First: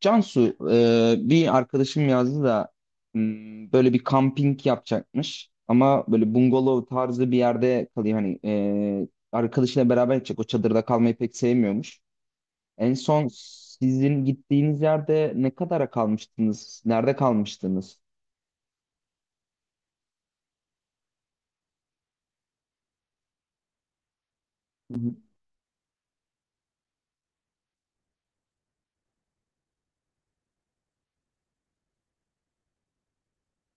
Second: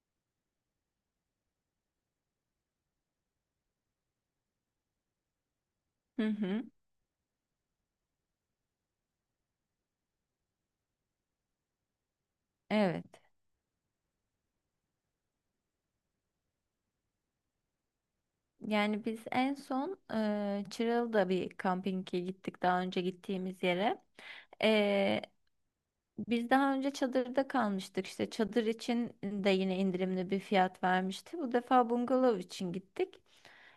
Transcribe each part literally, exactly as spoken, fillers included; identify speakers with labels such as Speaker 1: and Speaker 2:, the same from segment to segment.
Speaker 1: Cansu, e, bir arkadaşım yazdı da m, böyle bir kamping yapacakmış ama
Speaker 2: Hı
Speaker 1: böyle
Speaker 2: hı,
Speaker 1: bungalov tarzı bir yerde kalıyor hani e, arkadaşıyla beraber gidecek o çadırda kalmayı pek sevmiyormuş. En
Speaker 2: evet.
Speaker 1: son sizin gittiğiniz yerde ne kadara kalmıştınız? Nerede kalmıştınız?
Speaker 2: Yani biz en son eee Çıralı'da bir kampinge gittik daha önce gittiğimiz yere.
Speaker 1: Hı
Speaker 2: Biz daha önce çadırda kalmıştık işte çadır için de yine indirimli bir fiyat vermişti. Bu defa bungalov için gittik.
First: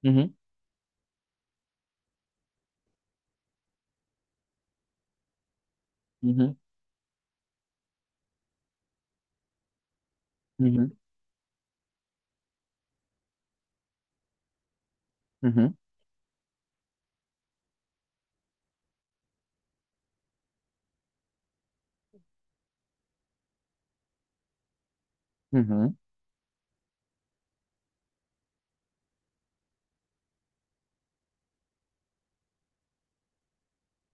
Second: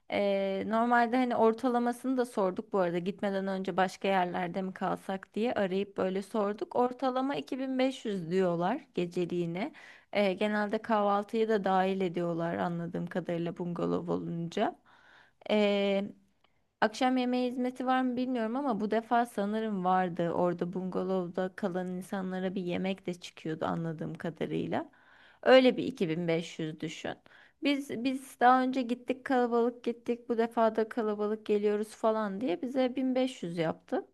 Speaker 1: hı, hı
Speaker 2: Ee, normalde hani ortalamasını da sorduk bu arada gitmeden önce başka yerlerde mi kalsak diye arayıp böyle
Speaker 1: hı, hı
Speaker 2: sorduk. Ortalama iki bin beş yüz diyorlar geceliğine. Ee, genelde
Speaker 1: hı,
Speaker 2: kahvaltıyı da dahil ediyorlar anladığım kadarıyla bungalov olunca.
Speaker 1: hı hı,
Speaker 2: Akşam yemeği hizmeti var mı bilmiyorum ama bu defa sanırım vardı. Orada bungalovda kalan insanlara bir yemek de çıkıyordu anladığım kadarıyla.
Speaker 1: hı
Speaker 2: Öyle bir
Speaker 1: hı.
Speaker 2: iki bin beş yüz düşün. Biz biz daha önce gittik kalabalık gittik. Bu defa da kalabalık geliyoruz falan diye bize bin beş yüz yaptı.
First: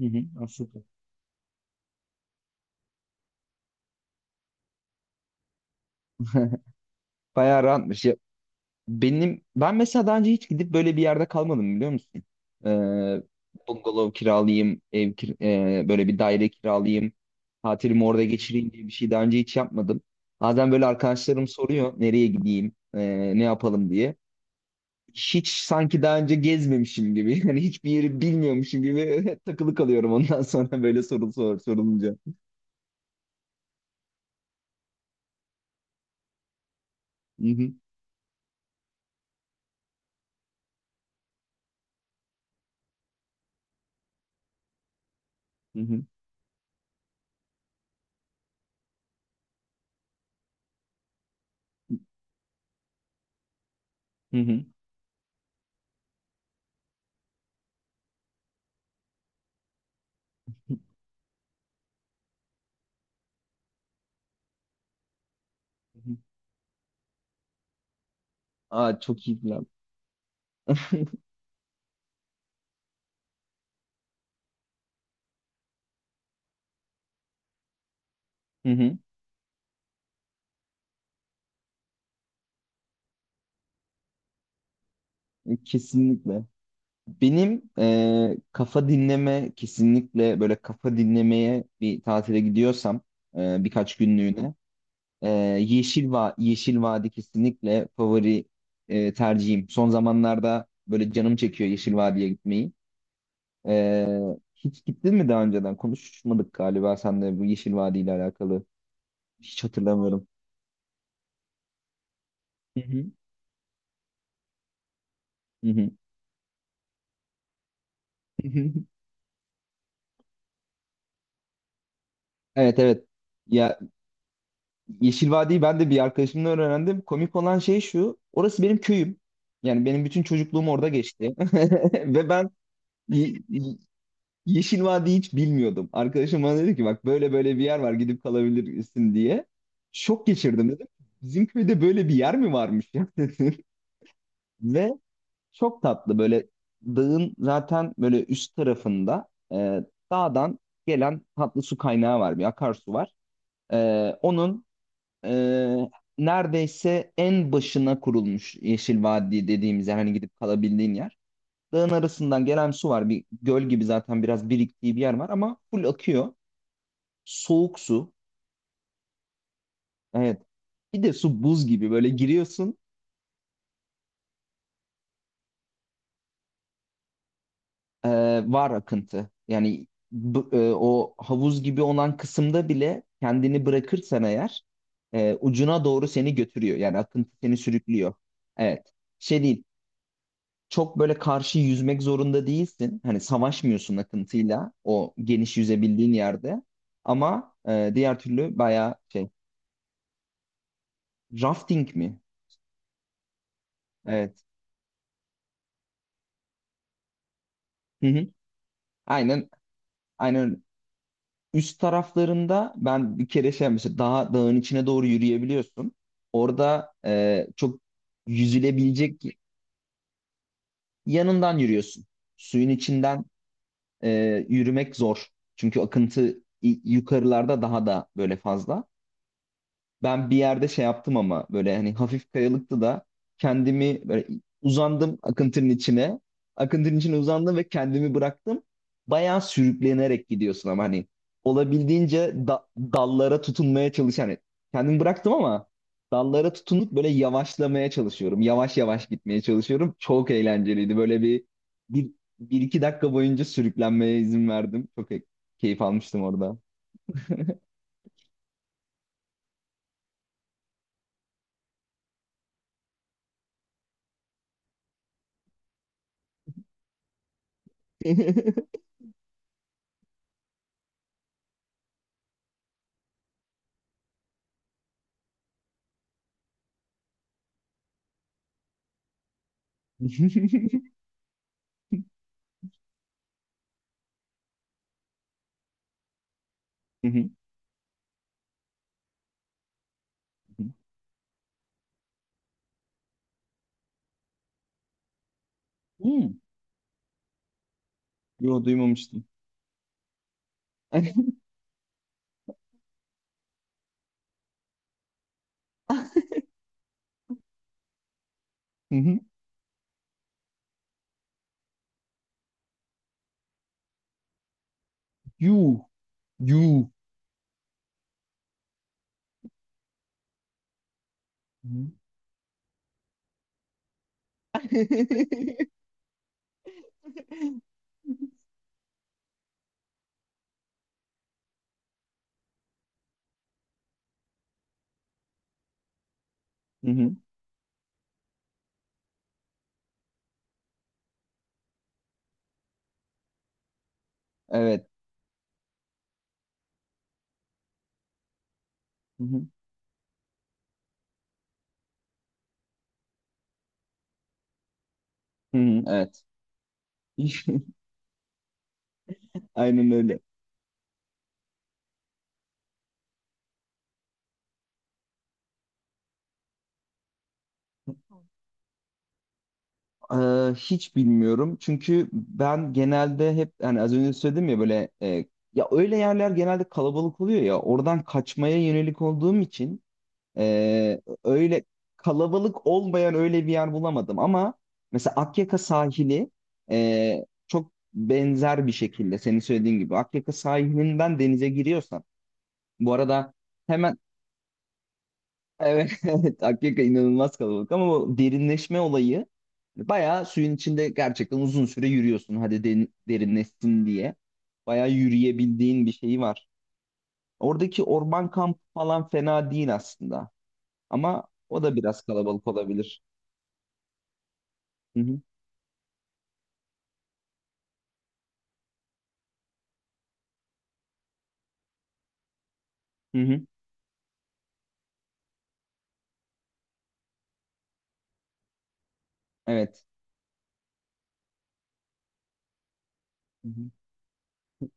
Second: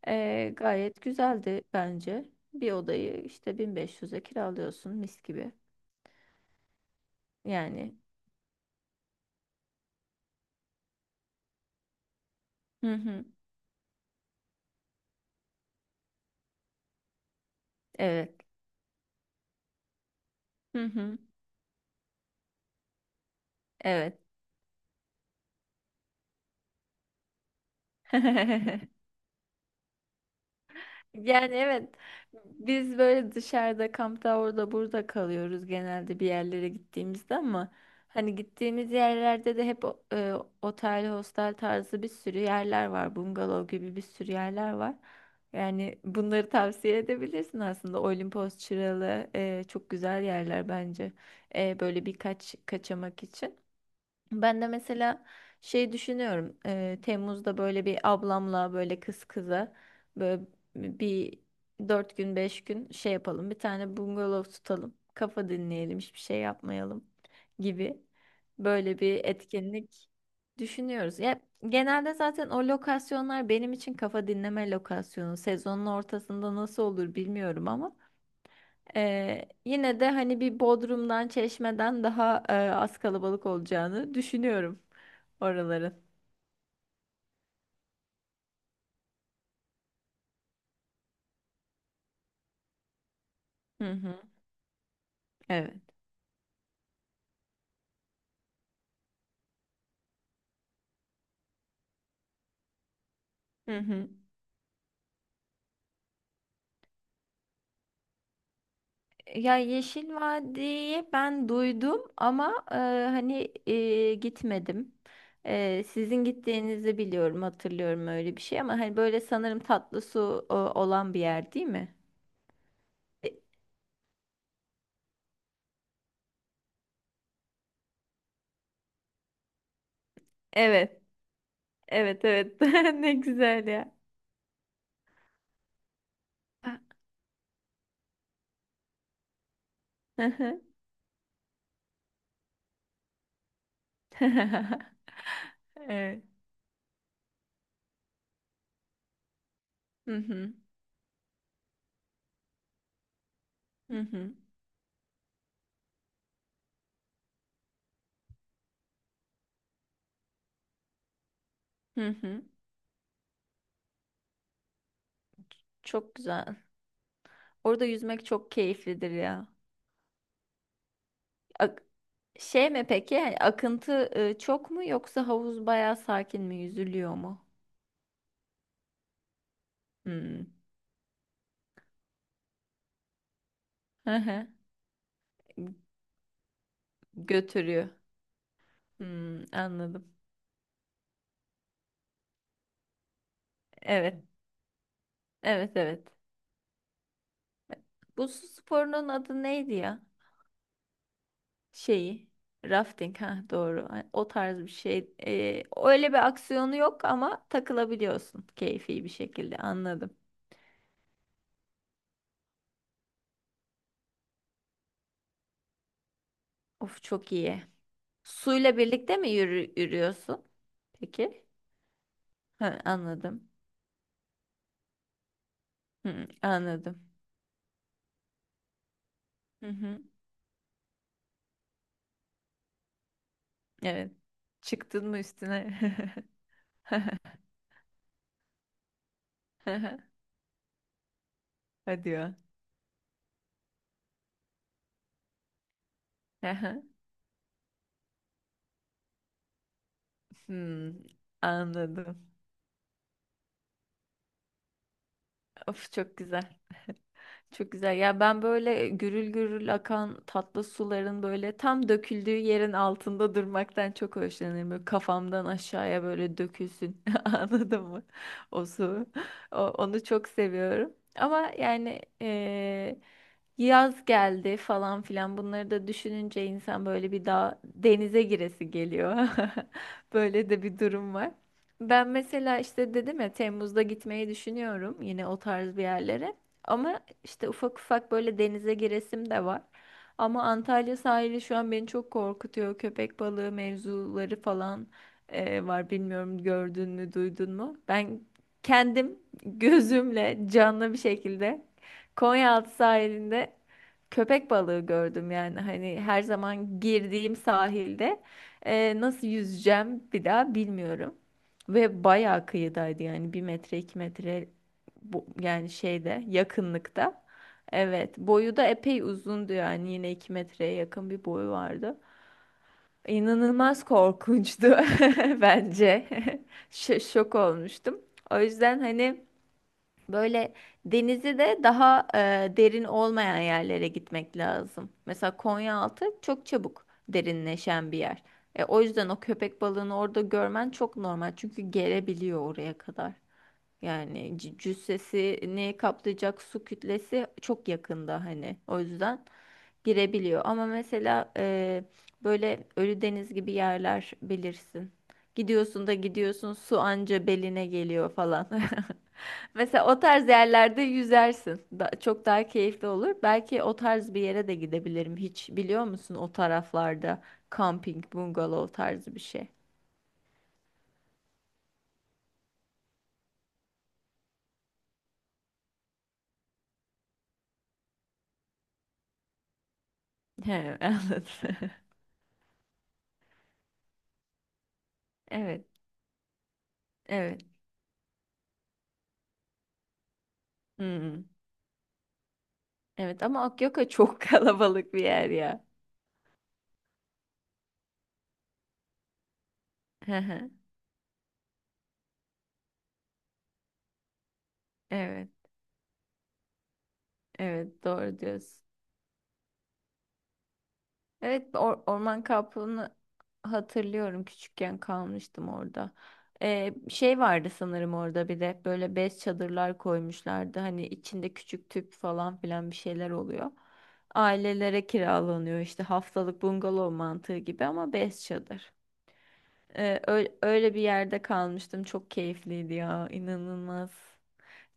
Speaker 1: Hı hı.
Speaker 2: Ee,
Speaker 1: Aslında.
Speaker 2: gayet güzeldi bence. Bir odayı işte bin beş yüze kiralıyorsun mis gibi.
Speaker 1: Bayağı
Speaker 2: Yani.
Speaker 1: rahatmış. Benim ben mesela daha önce hiç gidip böyle bir yerde kalmadım, biliyor musun?
Speaker 2: Hı
Speaker 1: Ee,
Speaker 2: hı.
Speaker 1: Bungalov kiralayayım, ev kir- e, böyle bir daire kiralayayım, tatilimi orada
Speaker 2: Evet.
Speaker 1: geçireyim diye bir şey daha önce hiç yapmadım. Bazen
Speaker 2: Hı
Speaker 1: böyle
Speaker 2: hı.
Speaker 1: arkadaşlarım soruyor nereye gideyim, e, ne yapalım diye.
Speaker 2: Evet.
Speaker 1: Hiç sanki daha önce gezmemişim gibi, yani hiçbir yeri bilmiyormuşum gibi takılı kalıyorum ondan sonra böyle soru
Speaker 2: Yani
Speaker 1: sor,
Speaker 2: evet,
Speaker 1: sorulunca.
Speaker 2: biz böyle dışarıda kampta orada burada kalıyoruz genelde bir yerlere gittiğimizde,
Speaker 1: Hı
Speaker 2: ama
Speaker 1: hı,
Speaker 2: hani gittiğimiz yerlerde de hep o- e, otel, hostel tarzı bir sürü yerler var. Bungalov gibi bir sürü yerler var.
Speaker 1: hı
Speaker 2: Yani
Speaker 1: hı,
Speaker 2: bunları tavsiye edebilirsin aslında. Olimpos, Çıralı e, çok güzel yerler bence. E, böyle birkaç kaçamak için.
Speaker 1: hı
Speaker 2: Ben
Speaker 1: hı,
Speaker 2: de mesela şey düşünüyorum. eee, Temmuz'da böyle bir ablamla böyle kız kıza böyle bir dört gün beş gün şey yapalım. Bir tane bungalov tutalım. Kafa
Speaker 1: hı
Speaker 2: dinleyelim,
Speaker 1: hı.
Speaker 2: hiçbir şey yapmayalım gibi böyle
Speaker 1: Aa,
Speaker 2: bir
Speaker 1: çok iyi plan.
Speaker 2: etkinlik düşünüyoruz. Ya genelde zaten o lokasyonlar benim için kafa dinleme lokasyonu. Sezonun ortasında nasıl olur bilmiyorum ama.
Speaker 1: Hı hı,
Speaker 2: Ee, yine de hani bir Bodrum'dan, Çeşme'den daha e, az kalabalık olacağını düşünüyorum oraların.
Speaker 1: kesinlikle. Benim e, kafa dinleme, kesinlikle böyle kafa dinlemeye bir tatile gidiyorsam, e,
Speaker 2: Hı
Speaker 1: birkaç
Speaker 2: hı.
Speaker 1: günlüğüne, e,
Speaker 2: Evet.
Speaker 1: Yeşil Va Yeşil Vadi kesinlikle favori e, tercihim. Son zamanlarda böyle canım çekiyor Yeşil Vadi'ye gitmeyi.
Speaker 2: Hı
Speaker 1: E,
Speaker 2: hı.
Speaker 1: Hiç gittin mi daha önceden? Konuşmadık galiba sen de bu Yeşil Vadi ile alakalı.
Speaker 2: Ya
Speaker 1: Hiç
Speaker 2: Yeşil
Speaker 1: hatırlamıyorum.
Speaker 2: Vadi'yi ben duydum ama e,
Speaker 1: Hı hı.
Speaker 2: hani e, gitmedim.
Speaker 1: Hı
Speaker 2: E,
Speaker 1: hı.
Speaker 2: sizin gittiğinizi biliyorum, hatırlıyorum öyle bir şey, ama hani böyle sanırım tatlı su e, olan bir yer değil mi?
Speaker 1: Evet, evet.
Speaker 2: E,
Speaker 1: Ya, Yeşil Vadi'yi ben de bir arkadaşımdan öğrendim. Komik olan şey şu. Orası benim köyüm. Yani benim bütün çocukluğum orada
Speaker 2: Evet,
Speaker 1: geçti.
Speaker 2: evet,
Speaker 1: Ve ben
Speaker 2: evet. Ne
Speaker 1: Ye-
Speaker 2: güzel
Speaker 1: Ye-
Speaker 2: ya.
Speaker 1: Yeşil Vadi'yi hiç bilmiyordum. Arkadaşım bana dedi ki bak böyle böyle bir yer var, gidip kalabilirsin diye. Şok geçirdim, dedim. Bizim köyde böyle bir yer mi varmış ya, dedim. Ve çok tatlı,
Speaker 2: Evet.
Speaker 1: böyle dağın zaten böyle üst tarafında, e,
Speaker 2: Hı hı.
Speaker 1: dağdan gelen tatlı su kaynağı var. Bir akarsu var. E,
Speaker 2: Hı hı.
Speaker 1: onun ee, Neredeyse en başına kurulmuş Yeşil Vadi dediğimiz yer, hani gidip kalabildiğin yer. Dağın
Speaker 2: Hı hı.
Speaker 1: arasından gelen su var. Bir göl gibi zaten biraz biriktiği bir yer var ama full
Speaker 2: Çok
Speaker 1: akıyor.
Speaker 2: güzel.
Speaker 1: Soğuk
Speaker 2: Orada
Speaker 1: su.
Speaker 2: yüzmek çok keyiflidir ya.
Speaker 1: Evet. Bir de su buz
Speaker 2: Ak-
Speaker 1: gibi böyle
Speaker 2: Şey
Speaker 1: giriyorsun.
Speaker 2: mi peki? Yani akıntı e, çok mu, yoksa havuz bayağı sakin mi? Yüzülüyor mu?
Speaker 1: ee, Var akıntı. Yani bu-
Speaker 2: Hmm.
Speaker 1: e, o havuz gibi olan kısımda bile kendini
Speaker 2: Hı
Speaker 1: bırakırsan
Speaker 2: hı.
Speaker 1: eğer e, ucuna doğru seni götürüyor. Yani akıntı seni
Speaker 2: Götürüyor.
Speaker 1: sürüklüyor. Evet. Şey
Speaker 2: Hmm,
Speaker 1: değil,
Speaker 2: anladım.
Speaker 1: çok böyle karşı yüzmek zorunda değilsin. Hani savaşmıyorsun
Speaker 2: Evet.
Speaker 1: akıntıyla o geniş
Speaker 2: Evet, evet.
Speaker 1: yüzebildiğin yerde. Ama e, diğer
Speaker 2: Bu su
Speaker 1: türlü bayağı
Speaker 2: sporunun
Speaker 1: şey,
Speaker 2: adı neydi ya?
Speaker 1: rafting mi?
Speaker 2: Şeyi. Rafting, ha doğru. Ay, o
Speaker 1: Evet.
Speaker 2: tarz bir şey. E, öyle bir aksiyonu yok ama
Speaker 1: Hı hı.
Speaker 2: takılabiliyorsun keyfi bir
Speaker 1: Aynen
Speaker 2: şekilde. Anladım.
Speaker 1: aynen öyle. Üst taraflarında ben bir kere şey yapmıştım. Daha dağın içine doğru yürüyebiliyorsun. Orada
Speaker 2: Of, çok
Speaker 1: e,
Speaker 2: iyi.
Speaker 1: çok
Speaker 2: Suyla birlikte
Speaker 1: yüzülebilecek
Speaker 2: mi yürü, yürüyorsun? Peki.
Speaker 1: yanından yürüyorsun. Suyun
Speaker 2: Ha,
Speaker 1: içinden
Speaker 2: anladım.
Speaker 1: e, yürümek zor. Çünkü akıntı
Speaker 2: Hı,
Speaker 1: i-
Speaker 2: anladım.
Speaker 1: yukarılarda daha da böyle fazla.
Speaker 2: Hı hı.
Speaker 1: Ben bir yerde şey yaptım, ama böyle hani hafif kayalıktı da kendimi
Speaker 2: Evet.
Speaker 1: böyle
Speaker 2: Çıktın
Speaker 1: uzandım
Speaker 2: mı
Speaker 1: akıntının
Speaker 2: üstüne?
Speaker 1: içine. Akıntının içine uzandım ve kendimi bıraktım. Bayağı sürüklenerek gidiyorsun ama hani
Speaker 2: Hadi
Speaker 1: olabildiğince
Speaker 2: ya.
Speaker 1: da- dallara tutunmaya çalış. Hani kendimi bıraktım ama
Speaker 2: Hı
Speaker 1: dallara
Speaker 2: hı.
Speaker 1: tutunup böyle yavaşlamaya çalışıyorum. Yavaş yavaş gitmeye çalışıyorum. Çok eğlenceliydi.
Speaker 2: Hmm,
Speaker 1: Böyle bir, bir,
Speaker 2: anladım.
Speaker 1: bir iki dakika boyunca sürüklenmeye izin verdim. Çok e- keyif
Speaker 2: Of çok
Speaker 1: almıştım
Speaker 2: güzel.
Speaker 1: orada.
Speaker 2: Çok güzel. Ya ben böyle gürül gürül akan tatlı suların böyle tam döküldüğü yerin altında durmaktan çok hoşlanırım. Böyle kafamdan aşağıya böyle dökülsün. Anladın mı? O su. O- onu çok seviyorum. Ama yani eee, yaz geldi falan filan bunları da düşününce insan böyle bir daha denize giresi geliyor. Böyle de bir durum var. Ben mesela işte dedim ya, Temmuz'da gitmeyi düşünüyorum yine o tarz bir yerlere. Ama işte ufak ufak böyle denize giresim de var. Ama Antalya sahili şu an beni çok korkutuyor. Köpek balığı mevzuları falan e, var.
Speaker 1: Hmm.
Speaker 2: Bilmiyorum, gördün mü, duydun mu? Ben
Speaker 1: Yo,
Speaker 2: kendim
Speaker 1: duymamıştım.
Speaker 2: gözümle canlı bir şekilde Konyaaltı sahilinde köpek balığı gördüm, yani hani her zaman girdiğim sahilde
Speaker 1: Hı
Speaker 2: e,
Speaker 1: hı.
Speaker 2: nasıl yüzeceğim bir daha bilmiyorum. Ve bayağı kıyıdaydı, yani bir metre iki metre bu, yani
Speaker 1: You.
Speaker 2: şeyde
Speaker 1: You.
Speaker 2: yakınlıkta. Evet, boyu da epey uzundu, yani yine iki metreye yakın bir boyu
Speaker 1: Hı hı.
Speaker 2: vardı. İnanılmaz korkunçtu bence. Ş- şok olmuştum. O yüzden hani böyle denizi de daha e, derin olmayan yerlere gitmek lazım. Mesela Konyaaltı çok çabuk
Speaker 1: Hı hı.
Speaker 2: derinleşen bir yer. E, o yüzden o köpek balığını orada görmen çok normal. Çünkü gelebiliyor oraya kadar. Yani c-
Speaker 1: Evet.
Speaker 2: cüssesini kaplayacak su kütlesi çok yakında hani. O
Speaker 1: Hı
Speaker 2: yüzden
Speaker 1: hı.
Speaker 2: girebiliyor. Ama mesela e, böyle Ölüdeniz gibi yerler bilirsin.
Speaker 1: Hı hı.
Speaker 2: Gidiyorsun da
Speaker 1: Evet.
Speaker 2: gidiyorsun, su anca beline geliyor falan. Mesela
Speaker 1: Aynen
Speaker 2: o
Speaker 1: öyle.
Speaker 2: tarz yerlerde yüzersin. Da- çok daha keyifli olur. Belki o tarz bir yere de gidebilirim. Hiç biliyor musun o taraflarda camping, bungalov tarzı bir şey.
Speaker 1: Ee, hiç bilmiyorum. Çünkü ben genelde hep hani az önce söyledim ya, böyle e, ya öyle yerler genelde kalabalık oluyor, ya oradan kaçmaya yönelik olduğum için
Speaker 2: He,
Speaker 1: Ee,
Speaker 2: anladım.
Speaker 1: öyle kalabalık olmayan öyle bir yer bulamadım, ama mesela Akyaka
Speaker 2: Evet,
Speaker 1: sahili e,
Speaker 2: evet.
Speaker 1: çok benzer bir şekilde senin söylediğin gibi. Akyaka sahilinden
Speaker 2: Hmm.
Speaker 1: denize giriyorsan bu
Speaker 2: Evet
Speaker 1: arada,
Speaker 2: ama Akyaka
Speaker 1: hemen
Speaker 2: çok kalabalık bir yer ya.
Speaker 1: evet, evet, Akyaka inanılmaz kalabalık, ama o derinleşme olayı
Speaker 2: Hı
Speaker 1: bayağı
Speaker 2: hı.
Speaker 1: suyun içinde gerçekten uzun süre yürüyorsun hadi derin- derinleşsin diye, bayağı
Speaker 2: Evet,
Speaker 1: yürüyebildiğin bir şeyi var. Oradaki
Speaker 2: evet, doğru
Speaker 1: orman kampı
Speaker 2: diyorsun.
Speaker 1: falan fena değil aslında, ama
Speaker 2: Evet,
Speaker 1: o da
Speaker 2: or-
Speaker 1: biraz
Speaker 2: orman
Speaker 1: kalabalık
Speaker 2: kampını
Speaker 1: olabilir.
Speaker 2: hatırlıyorum. Küçükken
Speaker 1: Hı hı.
Speaker 2: kalmıştım orada. Ee, şey vardı sanırım orada, bir de böyle bez çadırlar koymuşlardı. Hani içinde küçük tüp falan filan bir şeyler
Speaker 1: Hı hı.
Speaker 2: oluyor. Ailelere kiralanıyor işte haftalık bungalov mantığı gibi ama bez çadır.
Speaker 1: Evet.
Speaker 2: Ee, ö- öyle bir yerde kalmıştım. Çok keyifliydi ya,
Speaker 1: Hı hı.
Speaker 2: inanılmaz.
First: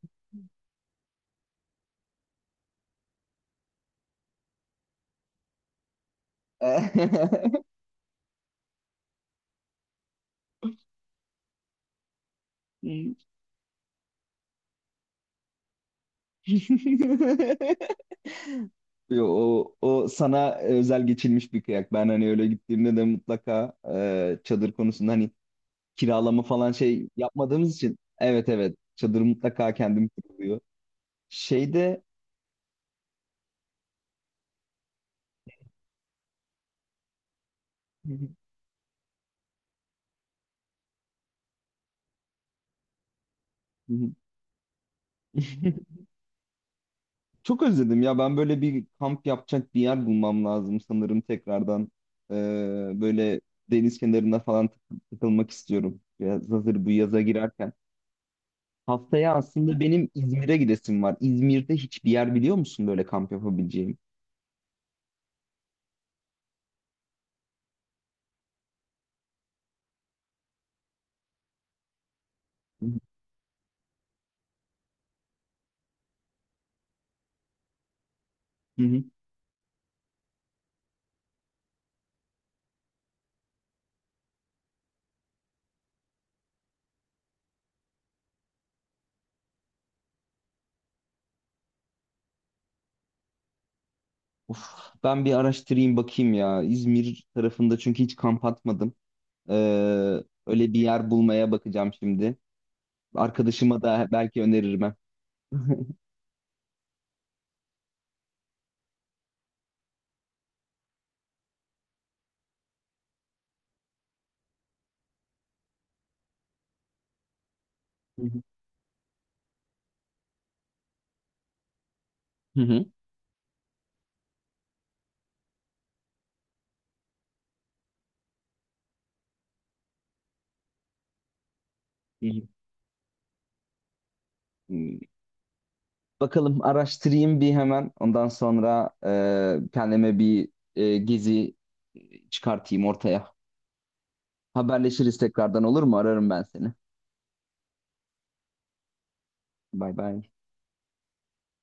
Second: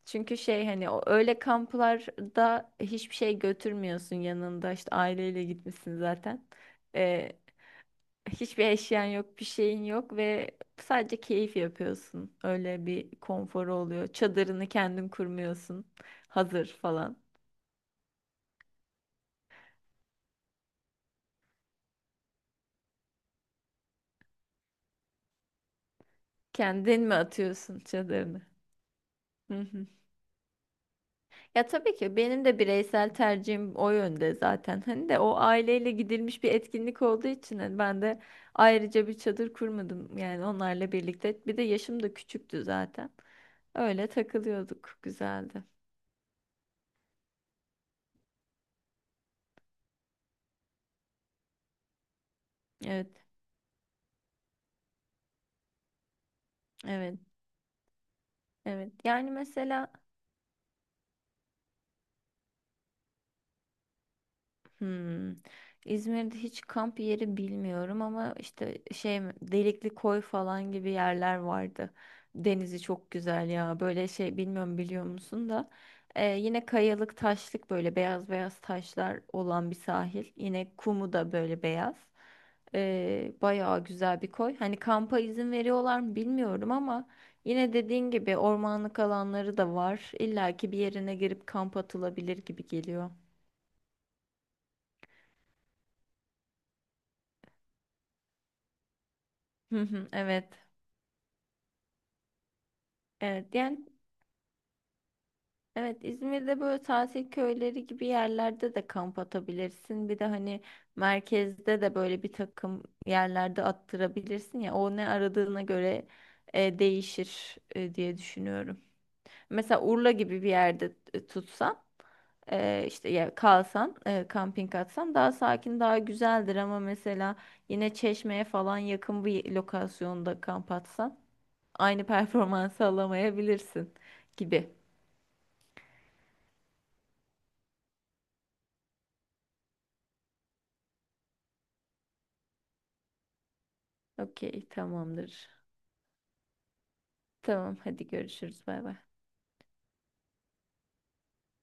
Speaker 2: Çünkü şey hani o öyle kamplarda hiçbir şey götürmüyorsun yanında. İşte aileyle gitmişsin zaten. Hiçbir eşyan yok, bir şeyin yok, ve sadece keyif yapıyorsun. Öyle bir konforu oluyor. Çadırını kendin kurmuyorsun. Hazır falan.
Speaker 1: Yo, o, o sana özel geçilmiş bir kıyak. Ben hani öyle gittiğimde de mutlaka e, çadır konusunda hani kiralama falan
Speaker 2: Kendin
Speaker 1: şey
Speaker 2: mi
Speaker 1: yapmadığımız
Speaker 2: atıyorsun
Speaker 1: için.
Speaker 2: çadırını?
Speaker 1: Evet, evet, çadır
Speaker 2: Hı
Speaker 1: mutlaka
Speaker 2: hı.
Speaker 1: kendim kuruluyor.
Speaker 2: Ya tabii
Speaker 1: Şeyde.
Speaker 2: ki benim de bireysel tercihim o yönde zaten. Hani de o aileyle gidilmiş bir etkinlik olduğu için hani ben
Speaker 1: Hı,
Speaker 2: de ayrıca bir çadır kurmadım. Yani onlarla birlikte. Bir de yaşım da küçüktü zaten. Öyle takılıyorduk. Güzeldi.
Speaker 1: çok özledim ya, ben böyle bir kamp yapacak bir yer bulmam lazım sanırım tekrardan. E,
Speaker 2: Evet,
Speaker 1: Böyle deniz kenarında falan takı- takılmak istiyorum. Biraz hazır bu
Speaker 2: evet,
Speaker 1: yaza girerken.
Speaker 2: evet. Yani
Speaker 1: Haftaya aslında
Speaker 2: mesela
Speaker 1: benim İzmir'e gidesim var. İzmir'de hiçbir yer biliyor musun böyle kamp yapabileceğim?
Speaker 2: Hmm. İzmir'de hiç kamp yeri bilmiyorum, ama işte şey mi, Delikli Koy falan gibi yerler vardı. Denizi
Speaker 1: Hı
Speaker 2: çok güzel ya. Böyle şey bilmiyorum, biliyor musun da Ee, yine kayalık taşlık böyle beyaz beyaz
Speaker 1: hı.
Speaker 2: taşlar olan bir sahil. Yine kumu da böyle beyaz. Ee, bayağı güzel bir koy. Hani kampa izin veriyorlar mı bilmiyorum ama yine dediğin gibi ormanlık alanları da var. İlla ki bir yerine girip kamp atılabilir gibi geliyor.
Speaker 1: Of, ben bir araştırayım bakayım ya. İzmir tarafında çünkü hiç kamp atmadım. Ee,
Speaker 2: Hı hı, evet.
Speaker 1: Öyle bir yer bulmaya bakacağım şimdi.
Speaker 2: Evet, yani
Speaker 1: Arkadaşıma da belki öneririm. Ha.
Speaker 2: evet, İzmir'de böyle tatil köyleri gibi yerlerde de kamp atabilirsin. Bir de hani merkezde de böyle bir takım yerlerde attırabilirsin ya. O ne aradığına göre e, değişir e, diye
Speaker 1: Hı hı.
Speaker 2: düşünüyorum. Mesela Urla gibi bir yerde t- tutsan,
Speaker 1: Hı hı.
Speaker 2: e, işte ya kalsan, e, kamping atsan daha sakin daha güzeldir, ama mesela yine Çeşme'ye falan yakın bir lokasyonda kamp atsan aynı performansı alamayabilirsin gibi.
Speaker 1: Hmm, bakalım, araştırayım bir hemen. Ondan sonra e, kendime bir e, gezi çıkartayım ortaya.
Speaker 2: Okey,
Speaker 1: Haberleşiriz
Speaker 2: tamamdır.
Speaker 1: tekrardan, olur mu? Ararım ben seni.
Speaker 2: Tamam, hadi görüşürüz. Bay bay.
Speaker 1: Bay bay.